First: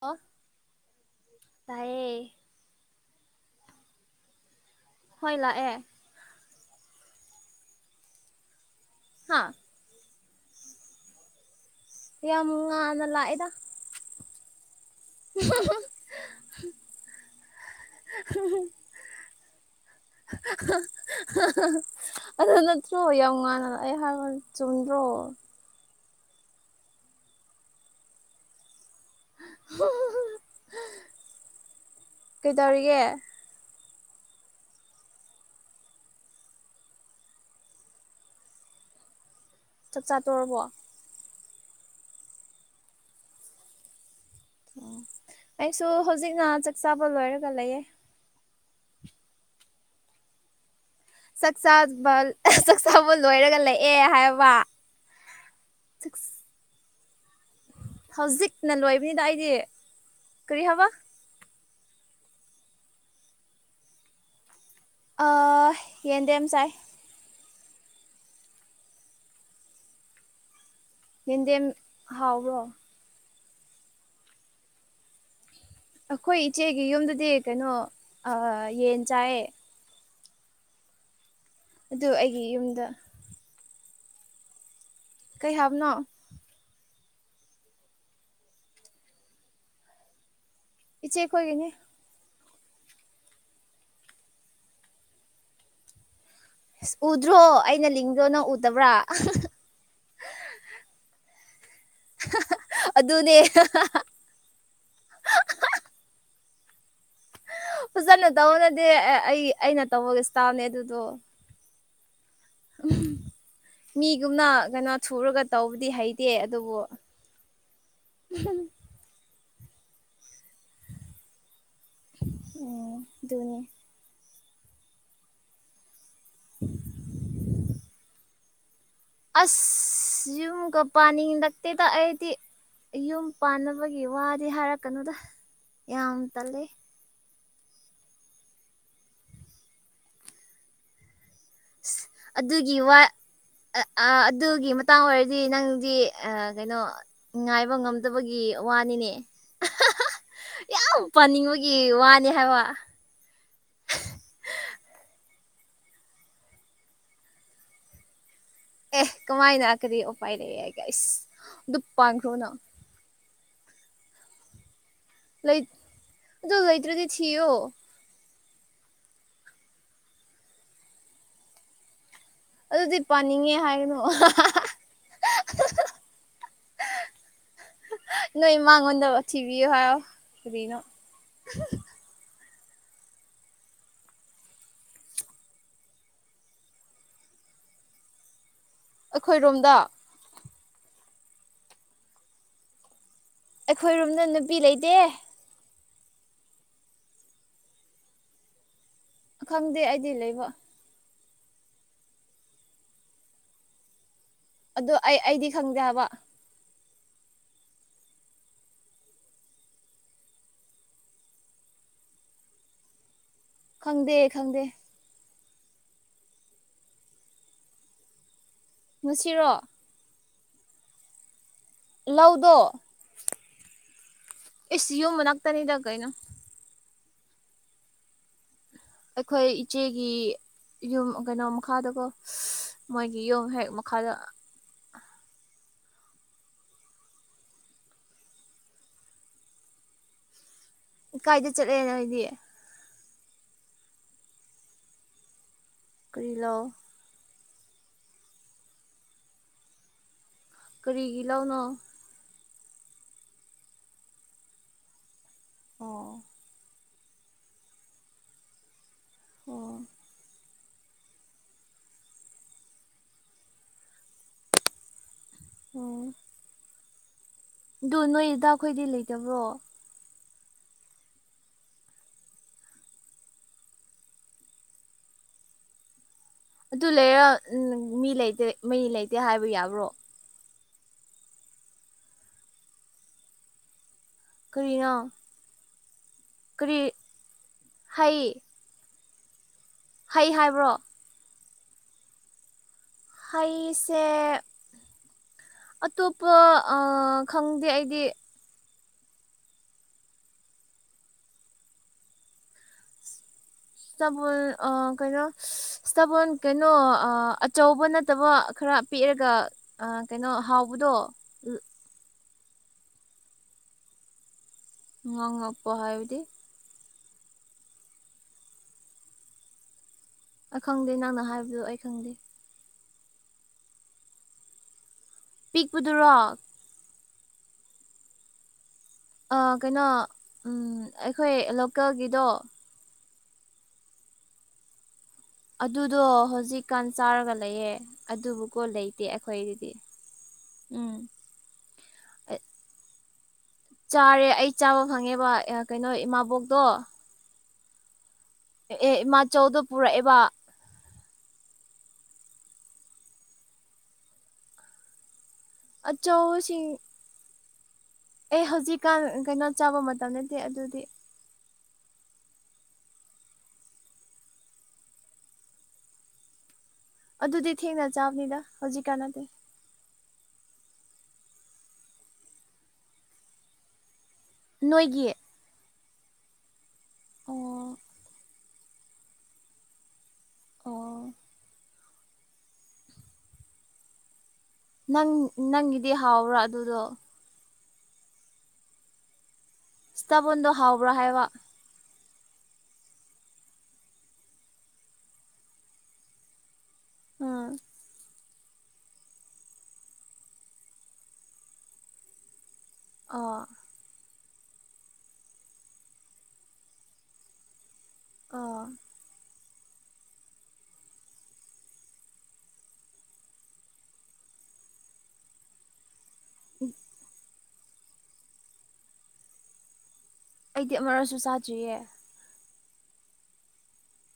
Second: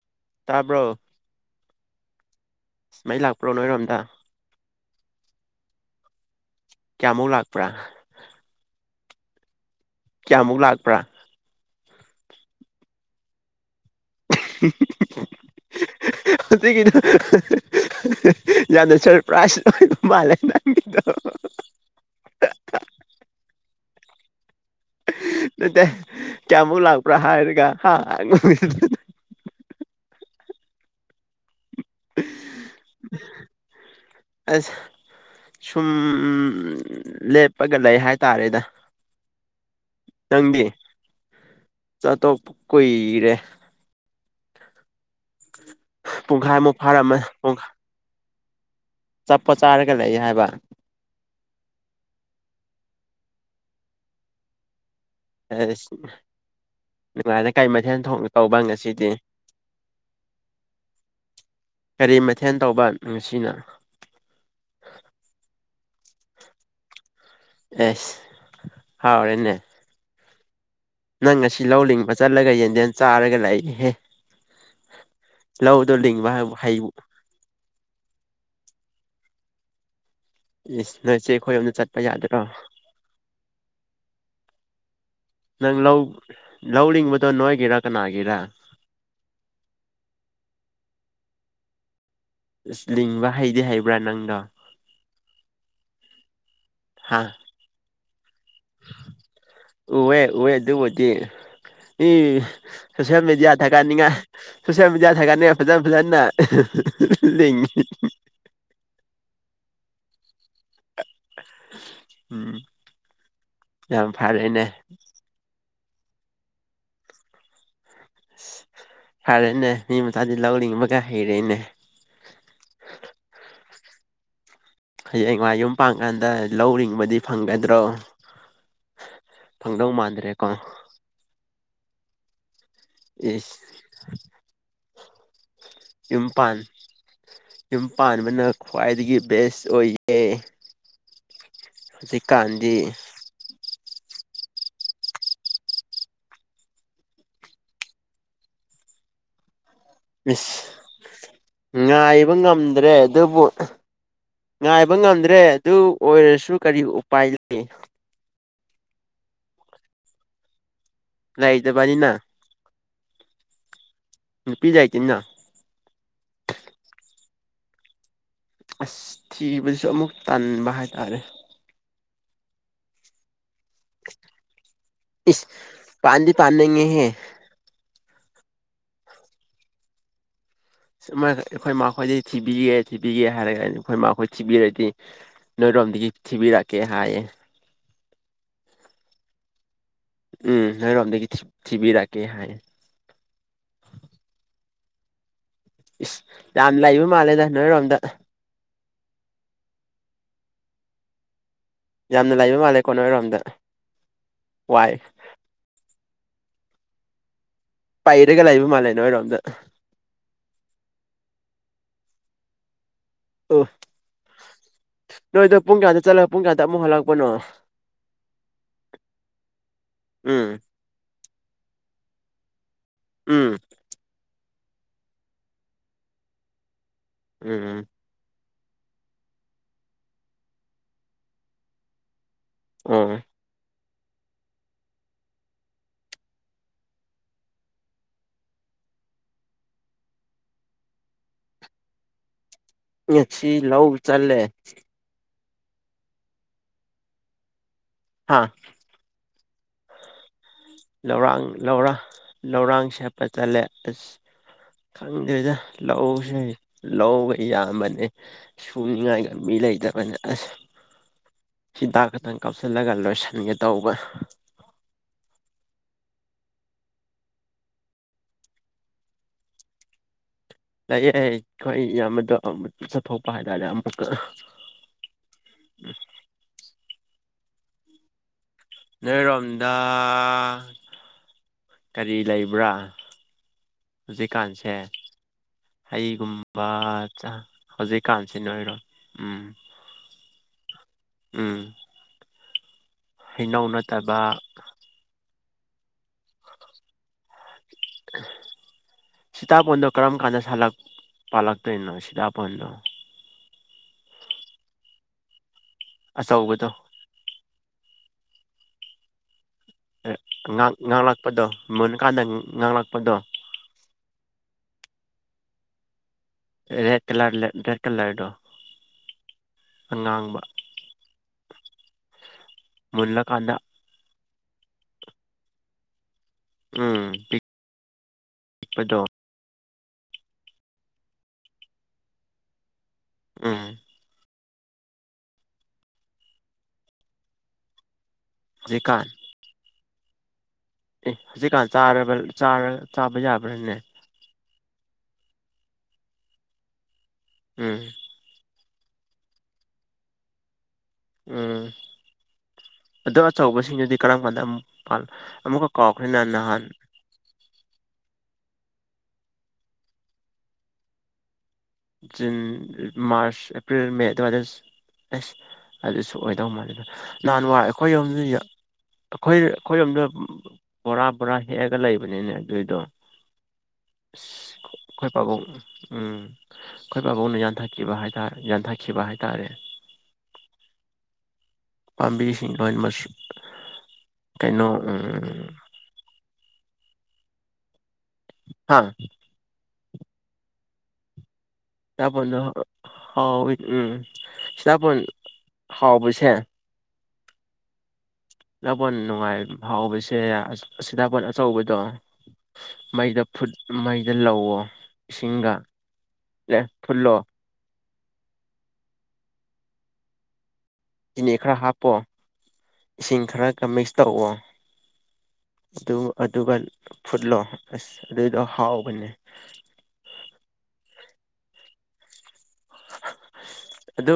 ꯑꯣ ꯇꯥꯕ꯭ꯔꯣ ꯂꯥꯛꯑꯦ ꯃꯩ ꯂꯥꯛꯄ꯭ꯔꯣ ꯅꯣꯏꯔꯣꯝꯗ ꯍꯣꯏ ꯂꯥꯛꯑꯦ ꯀꯌꯥꯃꯨꯛ ꯂꯥꯛꯄ꯭ꯔꯥ ꯍꯥꯥ ꯀꯌꯥꯃꯨꯛ ꯂꯥꯛꯄ꯭ꯔꯥ ꯌꯥꯝ ꯉꯥꯟꯅ ꯂꯥꯛꯏꯗ [unintelligible] ꯍꯧꯖꯤꯛꯀꯤꯗꯨ ꯌꯥꯝꯅ ꯁꯔꯄ꯭ꯔꯥꯏꯖ ꯑꯣꯏꯕ ꯃꯥꯜꯂꯦ ꯅꯪꯒꯤꯗꯣ ꯑꯗꯨ ꯅꯠꯇ꯭ꯔꯣ ꯌꯥꯝ ꯉꯥꯟꯅ ꯑꯩ ꯍꯥꯏꯕ ꯆꯨꯝꯗ꯭ꯔꯣ ꯅꯠꯇꯦ ꯀꯌꯥꯃꯨꯛ ꯂꯥꯛꯄ꯭ꯔꯥ ꯍꯥꯏꯔꯒ ꯍꯥ [unintelligible] [unintelligible] ꯀꯩꯗꯧꯔꯤꯒꯦ ꯑꯁ ꯁꯨꯝ ꯂꯦꯞꯄꯒ ꯂꯩ ꯍꯥꯏꯇꯥꯔꯦꯗ ꯆꯥꯛꯆꯥ ꯇꯣꯛꯔꯕꯣ ꯅꯪꯗꯤ ꯆꯥꯇꯣꯛ ꯀꯨꯏꯔꯦ ꯑꯩꯁꯨ ꯍꯧꯖꯤꯛꯅ ꯄꯨꯡꯈꯥꯏꯃꯨꯛ ꯆꯥꯛ ꯆꯥꯕ ꯐꯥꯔꯝꯃ ꯂꯣꯏꯔꯒ ꯄꯨꯡꯈꯥꯏ ꯂꯩꯌꯦ ꯑꯆꯥꯄꯣꯠ ꯆꯥꯔꯒ ꯂꯩꯌꯦ ꯍꯥꯏꯕ ꯆꯥꯛꯆꯥꯕ ꯆꯥꯛꯆꯥꯕ ꯂꯣꯏꯔꯒ ꯂꯩꯑꯦ ꯍꯥꯏꯕ ꯑꯁ [unintelligible] ꯀꯩ ꯃꯊꯦꯜ ꯊꯣꯡꯉꯦ ꯄꯧꯕ ꯍꯧꯖꯤꯛꯅ ꯉꯁꯤꯗꯤ ꯂꯣꯏꯕꯅꯤꯗ ꯑꯩꯗꯤ ꯀꯔꯤ ꯍꯥꯏꯕ ꯀꯔꯤ ꯃꯊꯦꯜ ꯇꯧꯕ ꯉꯁꯤꯅ ꯑ ꯌꯦꯟꯗꯦꯝ ꯆꯥꯏ ꯑꯁ ꯍꯥꯎꯔꯦꯅꯦ ꯅꯪ ꯉꯁꯤ ꯌꯦꯟꯗꯦꯝ ꯂꯧ ꯂꯤꯡꯕ ꯆꯠꯂꯒ ꯍꯥꯎꯕ꯭ꯔꯣ ꯌꯦꯟꯗꯦꯝ ꯆꯥꯔꯒ ꯂꯩꯍꯦ ꯂꯧꯗꯨ ꯑꯈꯣꯏ ꯏꯆꯦꯒꯤ ꯌꯨꯝꯗꯨꯗꯤ ꯀꯩꯅꯣ ꯑ ꯌꯦꯟ ꯆꯥꯏꯌꯦ ꯏꯁ ꯅꯣꯏꯆꯦ ꯈꯣꯏ ꯌꯨꯝ ꯑꯗꯨ ꯑꯩꯒꯤ ꯌꯨꯝꯗ ꯀꯩ ꯅꯪ ꯍꯥꯏꯕꯅꯣ ꯂꯧ ꯂꯧꯂꯤꯡꯕꯗꯣ ꯅꯣꯏꯒꯤꯔ ꯀꯅꯥꯒꯤꯔ ꯏꯆꯦ ꯈꯣꯏꯒꯤꯅꯤ ꯏꯁ ꯂꯤꯡꯕ ꯍꯩꯗꯤ ꯍꯩꯕ꯭ꯔꯥ ꯅꯪꯗꯣ ꯏꯁ ꯍꯥ ꯎꯗ꯭ꯔꯣ ꯑꯩꯅ ꯂꯤꯡꯕꯗꯣ ꯅꯪ ꯎ ꯎꯋꯦ ꯎꯋꯦ ꯑꯗꯨꯕꯨꯗꯤ ꯏ ꯁꯣꯁꯤꯌꯦꯜ ꯑꯗꯨꯅꯦ ꯃꯦꯗꯤꯌꯥ ꯊꯥꯒꯠꯅꯤꯡꯉꯥꯏ ꯁꯣꯁꯤꯌꯦꯜ ꯃꯦꯗꯤꯌꯥ ꯊꯥꯒꯠꯅꯤꯉꯥꯏ ꯐꯖ ꯐꯖꯅ [unintelligible] ꯂꯤꯡꯉꯤ ꯀꯟꯅ ꯇꯧꯋꯅꯗꯤ ꯑꯩ ꯑꯩꯅ ꯇꯧꯕꯒꯤ ꯏꯁꯇꯥꯏꯜꯅꯦ ꯑꯗꯨꯗꯣ [inaudible] [unintelligible] ꯌꯥꯝ ꯃꯤꯒꯨꯝꯅ ꯐꯔꯦꯅꯦ ꯀꯩꯅꯣ ꯁꯨꯔꯒ ꯇꯧꯕꯗꯤ ꯍꯩꯇꯦ ꯑꯗꯨꯕꯨ ꯐꯔꯦꯅꯦ ꯃꯤ ꯃꯆꯥꯗꯤ ꯂꯧ ꯂꯤꯡꯕꯒ ꯍꯩꯔꯦꯅꯦ ꯑꯨꯝ ꯗꯨꯅꯦ꯫ ꯍꯌꯦꯡꯋꯥꯢ ꯌꯨꯝ ꯄꯥꯟꯀꯥꯟꯗ ꯂꯧ ꯔꯤꯡꯕꯗꯤ ꯐꯪꯒꯗ꯭ꯔꯣ꯫ ꯐꯪꯗꯧ ꯑꯁ ꯃꯥꯟꯗ꯭ꯔꯦꯀꯣ ꯌꯨꯝ ꯒ꯫ ꯄꯥꯅꯤꯡꯂꯛꯇꯦꯗ ꯑꯩꯗꯤ ꯌꯨꯝ ꯏꯁ ꯄꯥꯟꯅꯕꯒꯤ ꯋꯥꯗꯤ ꯍꯥꯏꯔꯛꯀꯅꯨꯗ꯫ ꯌꯥꯝ ꯌꯨꯝꯄꯥꯟ ꯇꯜꯂꯦ ꯌꯨꯝ ꯄꯥꯟꯕꯅ ꯈ꯭ꯋꯥꯏꯗꯒꯤ ꯕꯦꯁ ꯑꯣꯏꯌꯦ꯫ ꯏꯁ ꯑꯗꯨꯒꯤ ꯍꯧꯖꯤꯛꯀꯥꯟꯗꯤ ꯋꯥ꯫ ꯑꯥ ꯑꯗꯨꯒꯤ ꯃꯇꯥꯡ ꯑꯣꯏꯔꯗꯤ ꯅꯪꯗꯤ ꯑꯥ ꯀꯩꯅꯣ ꯉꯥꯏꯕ ꯉꯝꯗꯕꯒꯤ ꯋꯥꯅꯤꯅꯦ꯫ ꯏꯁ ꯌꯥꯝ ꯄꯥꯅꯤꯡꯕꯒꯤ ꯋꯥꯅꯤ ꯉꯥꯏꯕ ꯍꯥꯏꯕ ꯉꯝꯗ꯭ꯔꯦ ꯑꯗꯨꯕꯨ ꯉꯥꯏꯕ ꯉꯝꯗ꯭ꯔꯦ ꯑꯗꯨ ꯑꯣꯏꯔꯁꯨ ꯀꯔꯤ ꯎꯄꯥꯏ ꯂꯩ꯫ ꯑꯦ ꯀꯃꯥꯏꯅ ꯀꯔꯤ ꯎꯄꯥꯏꯂꯩꯑꯥꯢꯒꯦ ꯏꯁ ꯑꯗꯨ ꯂꯩꯇꯕꯅꯤꯅ ꯄꯥꯟꯈ꯭ꯔꯣꯅꯥ꯫ ꯅꯨꯄꯤ ꯂꯩꯇꯦꯅ꯫ ꯂꯩꯠ ꯑꯗꯣ ꯂꯩꯇ꯭ꯔꯥꯗꯤ ꯊꯤꯌꯣ ꯑꯁ ꯊꯤꯕꯁꯨ ꯑꯃꯨꯛ ꯇꯟꯕ ꯍꯥꯏꯇꯥꯔꯦ ꯑꯗꯨꯗꯤ ꯄꯥꯅꯤꯡꯉꯦ ꯍꯥꯏꯒꯅꯣ ꯏꯁ ꯄꯥꯟꯗꯤ ꯄꯥꯟꯅꯤꯡꯉꯦꯍꯦ ꯅꯣꯏ ꯃꯉꯣꯟꯗ ꯊꯤꯕꯤꯌꯨ ꯍꯥꯏꯌꯣ ꯀꯔꯤꯅꯣ ꯁꯨꯃꯥꯢꯈ ꯑꯩꯈꯣꯏ ꯃꯈꯣꯏꯗꯤ ꯊꯤꯕꯤꯒꯦ ꯊꯤꯕꯤꯒꯦ ꯍꯥꯏꯔꯒ ꯑꯩꯈꯣꯏ ꯃꯍꯣꯏ ꯊꯤꯕꯤꯔꯗꯤ ꯅꯣꯏꯔꯣꯝꯗꯒꯤ ꯊꯤꯕꯤꯔꯛꯀꯦ ꯍꯥꯏꯌꯦ ꯑꯩꯈꯣꯏꯔꯣꯝꯗ ꯎꯝ ꯅꯣꯏꯔꯣꯝꯗꯒꯤ ꯊꯤꯕꯤꯔꯛꯀꯦ ꯍꯥꯏꯌ ꯑꯩꯈꯣꯏꯔꯣꯝꯗ ꯅꯨꯄꯤ ꯂꯩꯇꯦ ꯏꯁ ꯌꯥꯝ ꯂꯩꯕ ꯃꯥꯜꯂꯦꯗ ꯅꯣꯏꯔꯣꯝꯗ ꯈꯪꯗꯦ ꯑꯩꯗꯤ ꯂꯩꯕ ꯌꯥꯝꯅ ꯂꯩꯕ ꯃꯥꯜꯂꯦꯀꯣ ꯅꯣꯏꯔꯣꯝꯗ ꯑꯣ ꯋꯥꯏ ꯑꯩ ꯑꯩꯗꯤ ꯈꯪꯗꯕ ꯄꯩꯔꯒ ꯂꯩꯕ ꯃꯥꯜꯂꯦ ꯅꯣꯏꯔꯣꯝꯗ [unintelligible] ꯈꯪꯗ ꯈꯪꯗ ꯅꯣꯏꯗꯣ ꯄꯨꯡ ꯀꯌꯥꯗ ꯆꯠꯂꯒ ꯄꯨꯡꯌꯥꯗ ꯑꯃꯨꯛ ꯍꯜꯂꯛꯄꯅꯣ ꯅꯨꯡꯁꯤꯔꯣ ꯎꯝ ꯂꯧꯗꯣ ꯎꯝ ꯑꯦꯁꯤꯌꯣ ꯃꯅꯥꯛꯛꯇꯅꯤꯗꯒꯩꯅ ꯎꯝ ꯎꯝ ꯑꯩꯈꯣꯏ ꯏꯆꯦꯒꯤ ꯌꯨꯝ ꯀꯩꯅꯣ ꯃꯈꯥꯗꯀꯣ ꯑꯣ ꯃꯣꯏꯒꯤ ꯌꯨꯝ ꯍꯦꯛ ꯈꯂ ꯀꯥꯏꯗ ꯆꯠꯂꯦꯅꯣ ꯍꯥꯏꯗꯤ ꯁꯤ ꯂꯧꯕ ꯆꯜꯂꯦ ꯀꯔꯤꯂꯣ ꯍꯥꯥ ꯀꯔꯤꯒꯤ ꯂꯧꯔꯥꯡ ꯂꯧꯅꯣ ꯂꯧꯔ ꯂꯧꯔꯥꯡ ꯁꯦꯠꯄ ꯆꯠꯂꯦ ꯑꯁ ꯈꯪꯗꯣꯏꯗ ꯑꯣ ꯂꯧꯁ ꯂꯧꯕ ꯌꯥꯝꯕꯅꯦ ꯁꯨꯅꯤꯡꯉꯥꯏꯒ ꯃꯤ ꯑꯣ ꯂꯩꯇꯕꯅꯦ ꯑꯁ ꯍꯤꯗꯥꯛ ꯈꯇꯪ ꯀꯥꯞꯁꯤꯜꯂꯒ ꯂꯣꯏꯁꯤꯟꯒꯦ ꯇꯧꯕ ꯑꯣ ꯑꯗꯨ ꯅꯣꯏꯗ ꯑꯩꯈꯣꯏꯗꯤ ꯂꯩꯇꯕ꯭ꯔꯣ ꯂꯥꯛꯑꯦ ꯌꯥꯌꯦ ꯑꯩꯈꯣꯏ ꯌꯥꯝꯕꯗꯣ ꯆꯠꯊꯣꯛꯄ ꯍꯥꯏꯇꯥꯔꯦ ꯑꯃꯨꯛꯀ [unintelligible] ꯑꯗꯨ ꯂꯩꯦꯔ ꯎꯝ ꯃꯤ ꯂꯩ ꯂꯩꯗꯦ ꯅꯣꯏ ꯔꯣꯝꯗ ꯀꯔꯤ ꯂꯩꯕ꯭ꯔꯥ ꯍꯧꯖꯤꯛꯀꯥꯟꯁꯦ ꯀꯔꯤꯅꯣ ꯍꯩꯒꯨꯝꯕ ꯀꯔꯤ ꯍꯩ ꯍꯧꯖꯤꯛꯀꯥꯟꯁꯤꯅ ꯑꯣꯏꯔꯣ ꯎꯝ ꯍꯩ ꯍꯥꯏꯕ꯭ꯔꯣ ꯎꯝ ꯍꯩꯅꯧ ꯍꯩꯁꯦ ꯅꯠꯇꯕ ꯑꯇꯣꯞꯄ ꯈꯪꯗꯦ ꯑꯩꯗꯤ ꯁꯤꯇꯥꯄꯣꯟꯗꯣ ꯀꯔꯝ ꯀꯥꯟꯗ ꯁꯥꯂ ꯄꯥꯜꯂꯛꯇꯣꯏꯅꯣ ꯁꯤꯇꯥꯄꯣꯟꯗꯣ ꯁꯄꯅ ꯑ ꯀꯩꯅꯣ ꯁꯇꯥꯄꯟ ꯑꯆꯧꯕꯗꯣ ꯀꯩꯅꯣ ꯑꯆꯧꯕ ꯅꯠꯇꯕ ꯈꯔ ꯄꯤꯔꯒ ꯉꯥꯡꯂꯛꯄꯗꯣ ꯃꯨꯜꯀꯥꯟꯗ ꯉꯥꯡꯂꯛꯄꯗꯣ ꯉ ꯉꯄ ꯍꯥꯏꯥꯏꯕꯗꯤ ꯔꯦꯠ ꯀꯂꯔ ꯔꯦꯠ ꯀꯂꯔꯗꯣ ꯑꯉꯥꯡꯕ ꯈꯪꯗꯦ ꯅꯪꯅ ꯍꯥꯏꯕꯗꯨꯣ ꯑꯩ ꯈꯪꯗꯦ ꯃꯂ ꯀꯥꯟꯗ ꯄꯤꯛꯄꯗꯨꯔꯣ ꯎꯝ ꯄꯤꯛ ꯄꯗꯦ ꯀꯩꯅꯣ ꯑꯩꯈꯣꯏ ꯂꯣꯀꯦꯜꯒꯤꯗꯣ ꯑ ꯑꯗꯨꯗꯣ ꯍꯧꯖꯤꯛꯀꯥꯟ ꯆꯥꯔꯒ ꯂꯩꯌꯦꯦ ꯑꯗꯨꯕꯨꯀꯣ ꯍꯧꯖꯤꯛꯀꯥꯟ ꯂꯩꯇꯦ ꯍꯣꯏꯗꯗꯤ ꯎꯝ ꯑꯦ ꯍꯧꯖꯤꯛꯀꯥꯟ ꯆꯥꯕ ꯌꯥꯕ꯭ꯔꯥꯅꯦ ꯆꯥꯔꯦ ꯑꯩ ꯆꯥꯕ ꯐꯪꯉꯦꯕ ꯀꯩꯅꯣ ꯏꯃꯥꯕꯣꯛꯇꯣ ꯎꯝ ꯑꯦ ꯏꯃꯥ ꯆꯧꯗꯣ ꯄꯨꯔꯛꯑꯦꯕ ꯎꯝ ꯑꯗꯣ ꯑꯆꯧꯕꯁꯤꯡꯗꯨꯗꯤ ꯀꯔꯝ ꯀꯥꯟꯗ ꯑꯃꯨꯛ ꯄꯜ ꯑꯃꯨꯛꯀ ꯀꯥꯎ ꯈꯔ꯭ꯦꯅꯦ ꯅꯍꯟ ꯑꯆꯧꯁꯤꯡ ꯑꯦ ꯍꯧꯖꯤꯛꯀꯥꯟ ꯀꯩꯅꯣ ꯆꯥꯕ ꯃꯇꯝ ꯅꯠꯇꯦ ꯑꯗꯨꯗꯤ ꯖꯨꯟ ꯃꯥꯔꯁ ꯑꯦꯄ꯭ꯔꯤꯜ ꯃꯦ ꯑꯗꯨꯋꯥꯏꯗ ꯑꯦꯁ ꯑꯗꯨꯁꯨ ꯑꯣꯏꯗꯧ ꯃꯥꯜꯂꯤꯕ ꯑꯗꯨꯗꯤ ꯅꯍꯥꯟꯋꯥꯏ ꯊꯦꯡꯅ ꯑꯩꯈꯣꯏ ꯌꯨꯝ ꯆꯥꯕꯅꯤꯗ ꯍꯧꯖꯤꯛꯀꯥꯟ ꯅꯠꯇꯦ ꯑꯩꯈꯣꯏ ꯑꯩꯈꯣꯏꯔꯣꯝꯗ ꯕꯣꯔꯥ ꯕꯣꯔꯥ ꯍꯦꯛꯑꯒ ꯂꯩꯕꯅꯤꯅꯦ ꯑꯗꯨꯏꯗꯣ ꯅꯣꯏꯒꯤ ꯑꯩꯈꯣꯏ ꯄꯥꯕꯨꯡ ꯎꯝ ꯑꯩꯈꯣꯏ ꯄꯥꯕꯨꯡꯅ ꯑꯣ ꯌꯥꯟꯊꯠꯈꯤꯕ ꯍꯥꯏꯇꯥꯏ ꯌꯥꯟꯊꯠꯈꯤꯕ ꯍꯥꯏꯇꯥꯔꯦ ꯑꯣ ꯄꯥꯝꯕꯤꯁꯤꯡ ꯂꯣꯏꯃꯛ ꯅꯪ ꯅꯪꯒꯤꯗꯤ ꯍꯥꯎꯕ꯭ꯔꯥ ꯑꯗꯨꯗꯣ ꯍꯥꯥ ꯏꯁ꯭ꯇꯕꯟꯗꯣ ꯍꯥꯎꯕ꯭ꯔꯥ ꯍꯥꯏꯕ ꯁꯇꯥꯄꯣꯟꯗꯣ ꯍꯥꯎꯋꯤ ꯎꯝ ꯁꯤꯇꯥꯄꯣꯟ ꯍꯥꯎꯕꯁꯦ ꯑꯝ ꯁꯤꯗꯄꯣꯟ ꯅꯨꯡꯉꯥꯏ ꯍꯥꯎꯕꯁꯦ ꯑꯁꯤꯗꯥꯄꯣꯟ ꯑꯆꯧꯕꯗꯣ ꯃꯩꯗꯨ ꯑꯣ ꯃꯩꯗ ꯂꯧꯑꯣ ꯏꯁꯤꯡꯒ ꯑꯦ ꯐꯨꯠꯂꯣ ꯑ ꯆꯤꯅꯤ ꯈꯔ ꯍꯥꯞꯄꯣ ꯏꯁꯤꯡ ꯈꯔꯒ ꯃꯤꯛꯁ ꯇꯧꯑꯣ ꯑꯗꯨ ꯑꯗꯨꯒ ꯐꯨꯠꯂꯣ ꯑꯁ ꯑꯗꯨꯏꯗꯣ ꯍꯥꯎꯕꯅꯦ ꯑꯩꯗꯤ ꯑꯃꯛꯁꯨ ꯆꯥꯗ꯭ꯔꯤꯌꯦ ꯑꯗꯨ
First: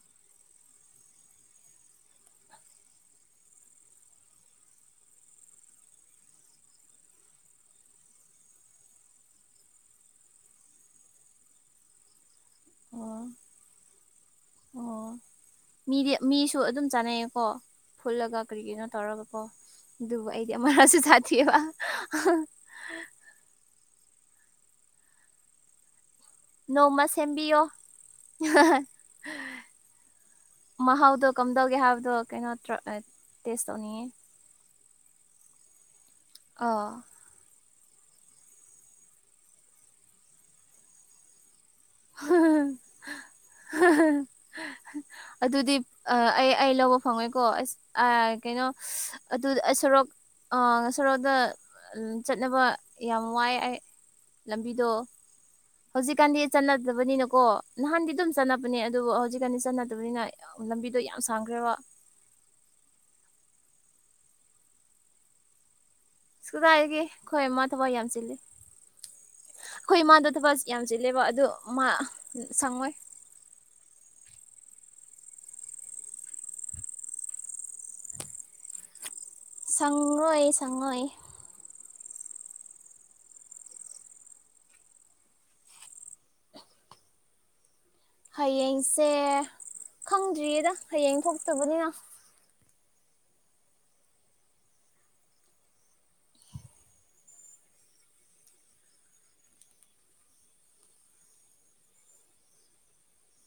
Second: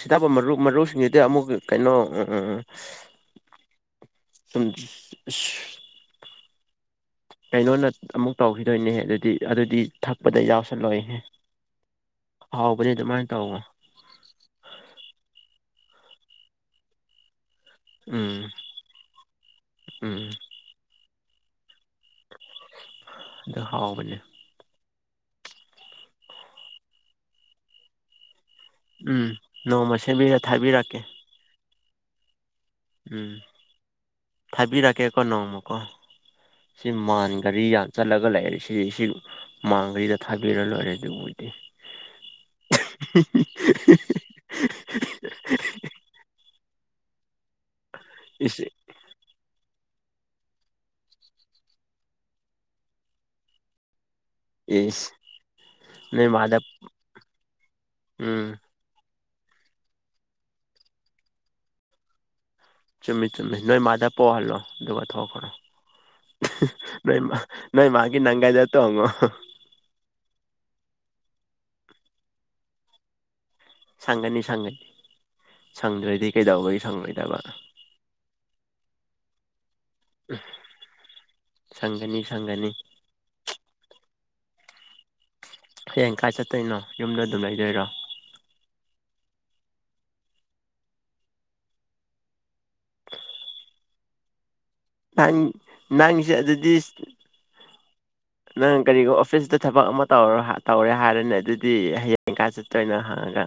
ꯁꯤꯗ ꯃꯔꯨꯞ ꯃꯔꯨꯞꯁꯤꯡꯁꯤꯗꯤ ꯑꯃꯨꯛ ꯀꯩꯅꯣ [inaudible] ꯀꯩꯅꯣꯅ ꯑꯃꯨꯛ ꯇꯧꯈꯤꯗꯣꯏꯅꯦꯍꯦ ꯑꯗꯨꯗꯤ ꯑꯗꯨꯗꯤ ꯊꯛꯄꯗ ꯌꯥꯎꯁꯜꯂꯣꯏꯍ ꯍꯥꯎꯕꯅꯦ ꯑꯗꯨꯃꯥꯏ ꯑꯣ ꯇꯧꯕ ꯑꯣ ꯃꯤꯗꯤ ꯃꯤꯁꯨ ꯑꯗꯨꯝ ꯆꯥꯅꯩꯌꯦꯀꯣ ꯐꯨꯠꯂꯒ ꯎꯝ ꯀꯔꯤꯒꯤꯅꯣ ꯇꯧꯔꯒꯀꯣ ꯎꯝ ꯑꯗꯨꯕꯨ ꯑꯩꯗꯤ ꯑꯃꯔꯁꯨ ꯁꯥꯥꯗꯦꯕ ꯑꯗ ꯍꯥꯎꯕꯅꯦ ꯅꯣꯝꯃ ꯁꯦꯝꯕꯤꯌꯣ ꯎꯝ ꯅꯣꯡꯃ ꯁꯦꯝꯕꯤꯔ ꯊꯥꯕꯤꯔꯛꯀꯦ ꯃꯍꯥꯎꯗꯣ ꯀꯝꯗꯧꯒꯦ ꯍꯥꯏꯕꯗꯣ ꯀꯩꯅꯣ ꯇ ꯎꯝ ꯇꯦꯁ ꯇꯧꯅꯤꯡꯉꯤ ꯊꯥꯕꯤꯔꯛꯀꯦꯀꯣ ꯅꯣꯡꯃꯀꯣ ꯁꯤ ꯑꯥ ꯃꯥꯟ ꯒꯔꯤ ꯌꯥ ꯆꯠꯂꯒ ꯂꯩꯔꯦ ꯁꯤ ꯁꯤ ꯃꯥꯡ ꯒꯥꯔꯤꯗ ꯊꯥꯕꯤꯔ ꯂꯣꯏꯔꯦ ꯑꯗꯨꯕꯨꯗꯤ [unintelligible] ꯑꯗꯨꯗꯤ ꯑꯩ ꯑꯩ ꯂꯧꯕ ꯐꯪꯉꯣꯏꯀꯣ ꯑꯁ ꯑ ꯀꯩꯅꯣ ꯏꯁ ꯑꯗꯨ ꯑꯩ ꯁꯔꯣꯛ ꯑꯥ ꯁꯣꯔꯣꯛꯇ ꯆꯠꯅꯕ ꯌꯥꯝ ꯋꯥꯏ ꯑꯩ ꯂꯝꯕꯤꯗꯣ ꯏꯁ ꯅꯣꯏ ꯍꯧꯖꯤꯛꯀꯥꯟꯗꯤ ꯃꯥꯗ ꯆꯠꯅꯗꯕꯅꯤꯅꯀꯣ ꯅꯍꯥꯟꯗꯤ ꯑꯗꯨꯝ ꯎꯝ ꯆꯠꯅꯕꯅꯦ ꯑꯗꯨꯕꯨ ꯍꯧꯖꯤꯛꯀꯥꯟꯗꯤ ꯆꯠꯅ ꯗꯕꯅꯤꯅ ꯂꯝꯕꯤꯗꯣ ꯌꯥꯝ ꯁꯥꯡꯈ꯭ꯔꯦꯕ ꯆꯨꯝꯃꯤ ꯆꯨꯝꯃꯤ ꯅꯣꯏ ꯃꯥꯗ ꯄꯣꯍꯜꯂꯣ ꯑꯗꯨꯒ ꯊꯣꯛꯈꯔꯣ ꯀꯗꯥꯏꯗꯒꯤ ꯅꯣꯏ ꯃꯥ ꯑꯩꯈꯣꯏ ꯏꯃꯥ ꯅꯣꯏ ꯊꯕꯛ ꯌꯥꯝ ꯃꯥꯒꯤ ꯆꯤꯜꯂꯤ ꯅꯪꯒꯟꯗ ꯇꯣꯡꯉꯣ ꯑꯩꯈꯣꯏ ꯏꯃꯥꯗꯣ ꯊꯕꯛ ꯌꯥꯝ ꯆꯤꯜꯂꯦꯕ ꯑꯗꯣ ꯃꯥ ꯁꯪꯉꯣꯏ ꯁꯪꯒꯅꯤ ꯁꯪꯒꯅꯤ ꯁꯪꯗ꯭ꯔꯗꯤ ꯀꯩꯗꯧꯕꯒꯤ ꯁꯪꯉꯣꯏꯗꯕ ꯁꯪꯉꯣꯏ ꯁꯪꯉꯣꯏ ꯁꯪꯒꯅꯤ ꯁꯪꯒꯅꯤ ꯍꯌꯦꯡ ꯀꯥꯏ ꯆꯠꯇꯣꯏꯅꯣ ꯌꯨꯝꯗ ꯑꯗꯨꯝ ꯂꯩꯗꯣꯏꯔꯣ ꯍꯌꯦꯡꯁꯦ ꯈꯪꯗ꯭ꯔꯤꯌꯦꯗ ꯍꯌꯦꯡ ꯊꯣꯛꯇꯕꯅꯤꯅ ꯅ ꯅꯪꯁꯤ ꯑꯗꯨꯗꯤ ꯅꯪ ꯀꯔꯤꯒꯨ ꯑꯣꯐꯤꯁꯇ ꯊꯕꯛ ꯑꯃ ꯇꯧꯔ ꯇꯧꯔꯦ ꯍꯥꯏꯔꯅꯦ ꯑꯗꯨꯗꯤ ꯍꯌꯦꯡ ꯀꯥꯏ ꯆꯠꯇꯣꯏ ꯅꯣ ꯍꯪꯉꯒ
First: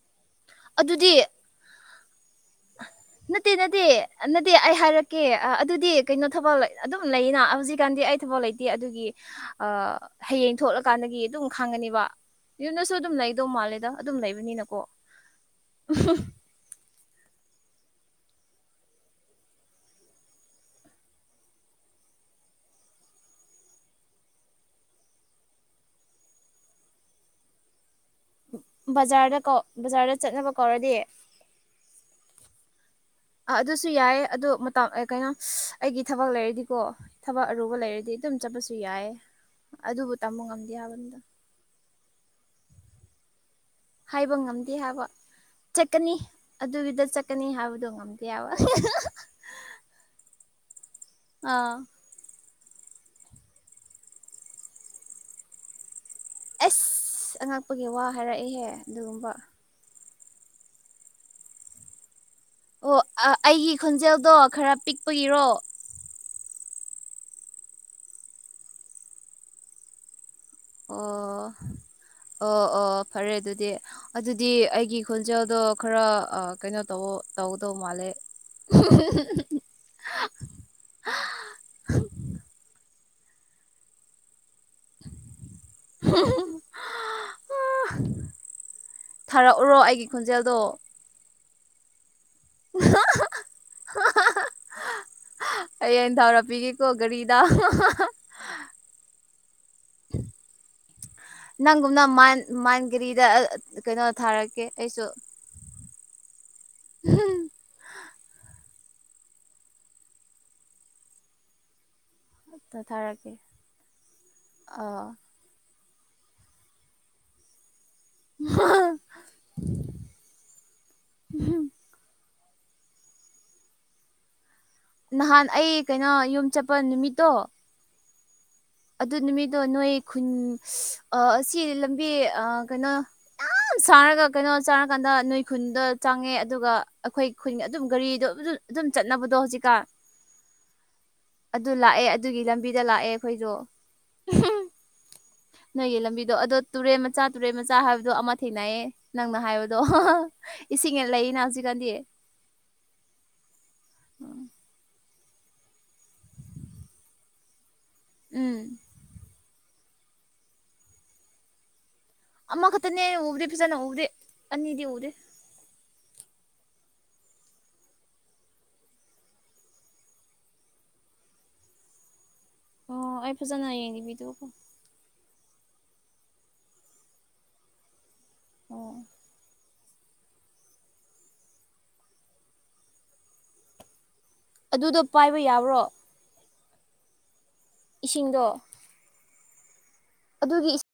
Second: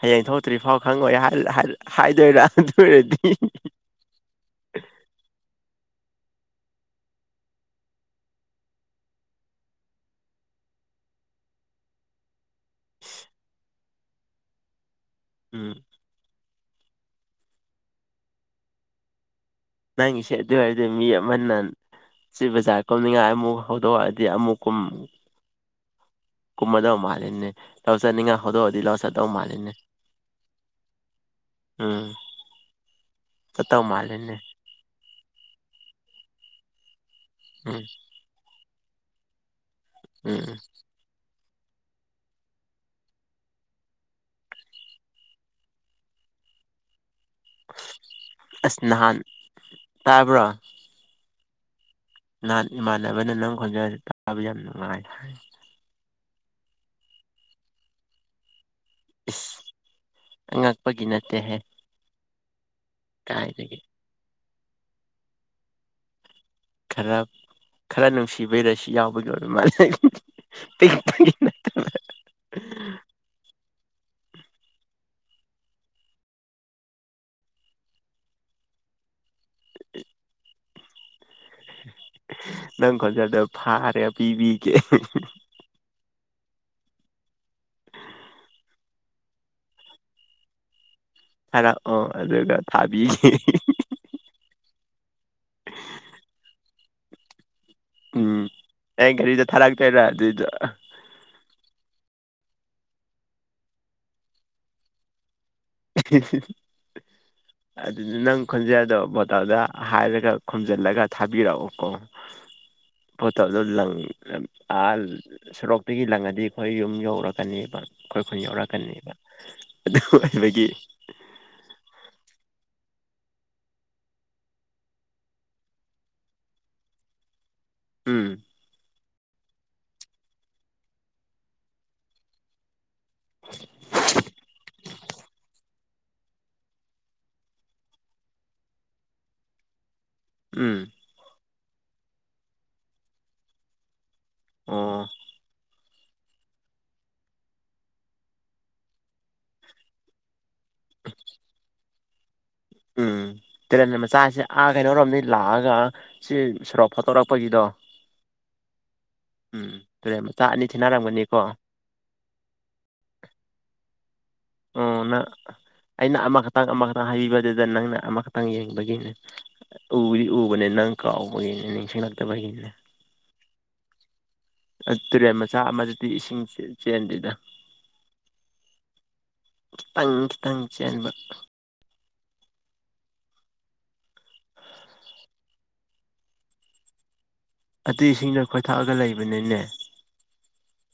ꯍꯌꯦꯡ ꯊꯣꯛꯇ꯭ꯔꯤ ꯐꯥꯎ ꯈꯪꯉꯣꯏ ꯑꯗꯨꯗꯤ ꯍꯥꯏ ꯍꯥꯏ ꯍꯥꯏꯗꯣꯏꯔꯥ ꯑꯗꯨ ꯑꯣꯏꯔꯗꯤ [unintelligible] ꯅꯗꯤ ꯑꯩ ꯍꯥꯏꯔꯛꯀꯦ ꯑꯗꯨꯗꯤ ꯀꯩꯅꯣ ꯊꯕꯜ ꯑꯗꯨꯝ ꯂꯩꯅ ꯍꯧꯖꯤꯛꯀꯥꯟꯗꯤ ꯑꯩ ꯊꯕꯛ ꯂꯩꯇꯦ ꯑꯗꯨꯒꯤ ꯑ ꯍꯌꯦꯡ ꯊꯣꯛꯂꯀꯥꯟꯗꯒꯤ ꯑꯗꯨꯝ ꯈꯪꯉꯅꯤꯕ ꯌꯨꯝꯅꯁꯨ ꯑꯗꯨꯝ ꯂꯩꯗꯧ ꯃꯥꯜꯂꯦꯗ ꯑꯗꯨꯝ ꯂꯩꯕꯅꯤꯅꯀꯣ ꯎꯝ [unintelligible] ꯅꯪꯒꯤꯁꯦ ꯑꯗꯨ ꯑꯣꯏꯗꯤ ꯃꯤ ꯑꯃꯅ ꯁꯤ ꯕꯖꯥꯔ ꯀꯨꯝꯅꯤꯡꯉꯥꯏ ꯑꯃꯨꯛ ꯍꯧꯗꯣꯛꯑꯗꯤ ꯑꯃꯨꯛ ꯀꯨꯝ ꯀꯨꯝꯃꯗꯧ ꯃꯥꯜꯂꯤꯅꯦ ꯂꯧꯆꯥꯠꯅꯤꯡꯉ ꯍꯧꯗꯣꯛ ꯑꯗꯤ ꯂꯧ ꯆꯠꯇꯧ ꯕꯖꯥꯔꯗ ꯀꯣ ꯃꯥꯜꯂꯤꯅꯦ ꯕꯖꯥꯔꯗ ꯆꯠꯅꯕ ꯀꯧꯔꯗꯤ ꯎꯝ ꯑ ꯆꯠꯇꯧ ꯑꯗꯨꯁꯨ ꯌꯥꯏ ꯃꯥꯜꯂꯤꯅꯦ ꯑꯗꯨ ꯇ ꯑꯦ ꯀꯩꯅꯣ ꯑꯩꯒꯤ ꯊꯕꯛ ꯂꯩꯔꯗꯤꯀꯣ ꯊꯕꯛ ꯑꯔꯨꯕ ꯎꯝ ꯂꯩꯔꯗꯤ ꯑꯗꯨꯝ ꯆꯠꯄꯁꯨ ꯌꯥꯏ ꯑꯗꯨꯕꯨ ꯎꯝ ꯇꯝꯕ ꯎꯝ ꯉꯝꯗꯦ ꯌꯥꯕꯅꯤꯗ ꯍꯥꯏꯕ ꯉꯝꯗꯦ ꯍꯥꯏꯕ ꯆꯠꯀꯅꯤ ꯑꯗꯨꯒꯤꯗ ꯆꯠ ꯀꯅꯤ ꯍꯥꯏꯕꯗꯣ ꯉꯝꯗꯦꯕ ꯑꯁ ꯅꯍꯥꯟ ꯇꯥꯕ꯭ꯔꯣ ꯑꯥ ꯅꯍꯥꯟ ꯏꯃꯥꯟꯅꯕꯅ ꯅꯪ ꯈꯣꯟꯖꯦꯜꯁꯤ ꯇꯥꯕ ꯌꯥꯝ ꯅꯨꯡꯉꯥꯏ ꯍꯥꯏ ꯑꯁ ꯑꯉꯛꯄꯒꯤ ꯋꯥ ꯍꯥꯏꯔꯛꯏꯍꯦ ꯑꯗꯨꯒꯨꯝꯕ ꯏꯁ ꯑꯉꯛꯄꯒꯤ ꯅꯠꯇꯦꯍꯦ ꯑꯣ ꯑꯩꯒꯤ ꯀꯥꯏꯗꯒꯤ ꯈꯣꯟꯖꯦꯜꯗꯣ ꯈꯔ ꯄꯤꯛꯄꯒꯤꯔꯣ ꯈꯔ ꯈꯔ ꯅꯨꯡꯁꯤꯕꯩ ꯔꯁꯤ ꯌꯥꯎꯕꯒꯤ ꯑꯣꯏꯕ ꯃꯥꯜꯂꯦ ꯑꯣ ꯄꯤꯛꯄꯒꯤꯅ ꯑꯣ ꯑꯣ ꯐꯔꯦ ꯑꯗꯨꯗꯤ ꯑꯗꯨꯗꯤ ꯑꯩꯒꯤ ꯈꯣꯟꯖꯦꯜꯗꯣ ꯈꯔ ꯀꯩꯅꯣ ꯇꯧ ꯇꯧꯒꯗꯧ ꯃꯥꯜꯂꯦ [unintelligible] ꯅꯪ ꯈꯣꯟꯆꯦꯜꯗ ꯐꯥꯔꯦ ꯄꯤꯕꯤꯒꯦ [unintelligible] ꯊꯥꯔꯛꯎꯔꯣ ꯑꯩꯒꯤ ꯈꯣꯟꯖꯦꯜꯗꯣ ꯊꯥꯔꯛꯑꯣ ꯑꯗꯨꯒ ꯊꯥꯕꯤꯒꯦ [unintelligible] ꯍꯌꯦꯡ ꯊꯥꯔꯛꯄꯤꯒꯦꯀꯣ ꯒꯥꯔꯤꯗ ꯎꯝ ꯀꯩ ꯒꯥꯔꯤꯗ ꯊꯥꯔꯛꯇꯣꯏꯔ ꯑꯗꯨꯗ ꯅꯪꯒꯨꯝꯅ ꯃꯥꯟ ꯃꯥꯟ ꯒꯔꯤꯗ ꯀꯩꯅꯣ ꯊꯥꯔꯛꯀꯦ ꯑꯩꯁꯨ [unintelligible] ꯑꯗꯨꯗ ꯅꯪ ꯈꯣꯟꯖꯦꯜꯗꯣ ꯕꯣꯇꯥꯜꯗ ꯍꯥꯏꯔꯒ ꯈꯣꯝꯖꯤꯜꯂꯒ ꯊꯥꯕꯤꯔꯛꯑꯣꯀꯣ ꯊꯥꯔꯛꯀꯦ ꯄꯣꯜꯇꯜ ꯗꯣ ꯂꯪꯏ ꯑꯥ ꯂꯪ ꯁꯣꯔꯣꯛꯇꯒꯤ ꯂꯪꯉꯗꯤ ꯑꯩꯈꯣꯏ ꯌꯨꯝ ꯌꯧꯔꯛꯀꯅꯦꯕ ꯑꯩꯈꯣꯏ ꯈꯨꯟ ꯌꯧꯔꯛꯀꯅꯦꯕ ꯑꯗꯨ ꯗꯒꯤ [unintelligible] ꯅꯍꯥꯟ ꯑꯩ ꯀꯩꯅꯣ ꯌꯨꯝ ꯆꯠꯄ ꯅꯨꯃꯤꯠꯇꯣ ꯎꯝ ꯑꯗꯨ ꯅꯨꯃꯤꯠꯇꯣ ꯅꯣꯏ ꯈꯨꯟ ꯑꯁꯤ ꯂꯝꯕꯤ ꯀꯩꯅꯣ ꯌꯥꯝ ꯁꯥꯔꯒ ꯀꯩꯅꯣ ꯆꯥꯔꯀꯥꯟꯗ ꯅꯣꯏ ꯈꯨꯟꯗ ꯆꯪꯉꯦ ꯑꯗꯨꯒ ꯑꯩꯈꯣꯏ ꯈꯨꯟ ꯑꯗꯨꯝ ꯒꯥꯔꯤꯗꯣ ꯑꯗꯨꯝ ꯆꯠꯅꯕꯗꯣ ꯍꯧꯖꯤꯛꯀꯥꯟ ꯎꯝ ꯑꯗꯨ ꯂꯥꯛꯑꯦ ꯑꯗꯨꯒꯤ ꯂꯝꯕꯤꯗ ꯂꯥꯛꯑꯦ ꯑꯩꯈꯣꯏꯗꯣ ꯑꯣ ꯅꯣꯏꯒꯤ ꯂꯝꯕꯤꯗꯣ ꯑꯗꯣ ꯇꯨꯔꯦꯟ ꯃꯆꯥ ꯇꯨꯔꯦꯟ ꯃꯆꯥ ꯍꯥꯏꯕꯗꯣ ꯑꯃ ꯊꯦꯡꯅꯌꯦ ꯅꯪꯅ ꯍꯥꯏꯕꯗꯣ ꯏꯁꯤꯡꯒ ꯂꯩꯌꯦꯅ ꯍꯧꯖꯤꯛꯀꯥꯟꯗꯤ ꯎꯝ ꯇꯣꯔꯦꯟ ꯃꯆꯥꯁꯤ ꯑꯥ ꯀꯩꯅꯣꯔꯣꯝꯗꯒꯤ ꯂꯥꯛꯑꯒ ꯁꯤ ꯁꯣꯔꯣꯛ ꯐꯣꯠꯇꯧꯔꯛꯄ ꯄꯒꯤꯗꯣ ꯎꯝ ꯎꯝ ꯇꯨꯔꯦꯟ ꯃꯆꯥ ꯑꯅꯤ ꯇꯤꯟꯅꯔꯝꯒꯅꯤꯀꯣ ꯑꯃ ꯈꯛꯇꯅꯦ ꯑꯩꯅ ꯎꯕꯗꯤ ꯐꯖꯥꯅ ꯎꯕꯗꯤ ꯑꯅꯤꯗꯤ ꯑꯣ ꯎꯗꯦ ꯅꯪ ꯑꯩꯅ ꯑꯃꯈꯛꯇꯪ ꯑꯃꯈꯛꯇꯪ ꯍꯥꯏꯕꯤꯕꯗꯨꯗ ꯅꯪꯅ ꯑꯃꯈꯛꯇꯪ ꯌꯦꯡꯕꯒꯤꯅꯦ ꯎꯗꯤ ꯎꯕꯅꯦ ꯅꯪ ꯀꯥꯎꯕꯒꯤꯅꯦ ꯅꯤꯡꯁꯤꯡꯂꯛꯇꯕꯒꯤꯅꯦ ꯑꯣ ꯑꯩ ꯐꯖꯅ ꯌꯦꯡꯉꯤꯕꯤꯗꯨꯀꯣ ꯇꯨꯔꯦꯟ ꯃꯆꯥ ꯑꯃꯗꯨꯗꯤ ꯏꯁꯤꯡ ꯆꯦꯟꯗꯦꯗ ꯑꯣ ꯈꯤꯇꯪ ꯈꯤꯇꯪ ꯆꯦꯟꯕ ꯑꯗꯨꯗꯣ ꯄꯥꯏꯕ ꯌꯥꯕ꯭ꯔꯣ ꯑꯗꯨ ꯢꯁꯤꯡꯗꯣ ꯏꯁꯤꯡꯗꯣ ꯑꯈꯣꯏ ꯊꯛꯑꯒ ꯂꯩꯕꯅꯤꯅꯦ ꯑꯗꯨꯒꯤ ꯏꯁꯤꯡ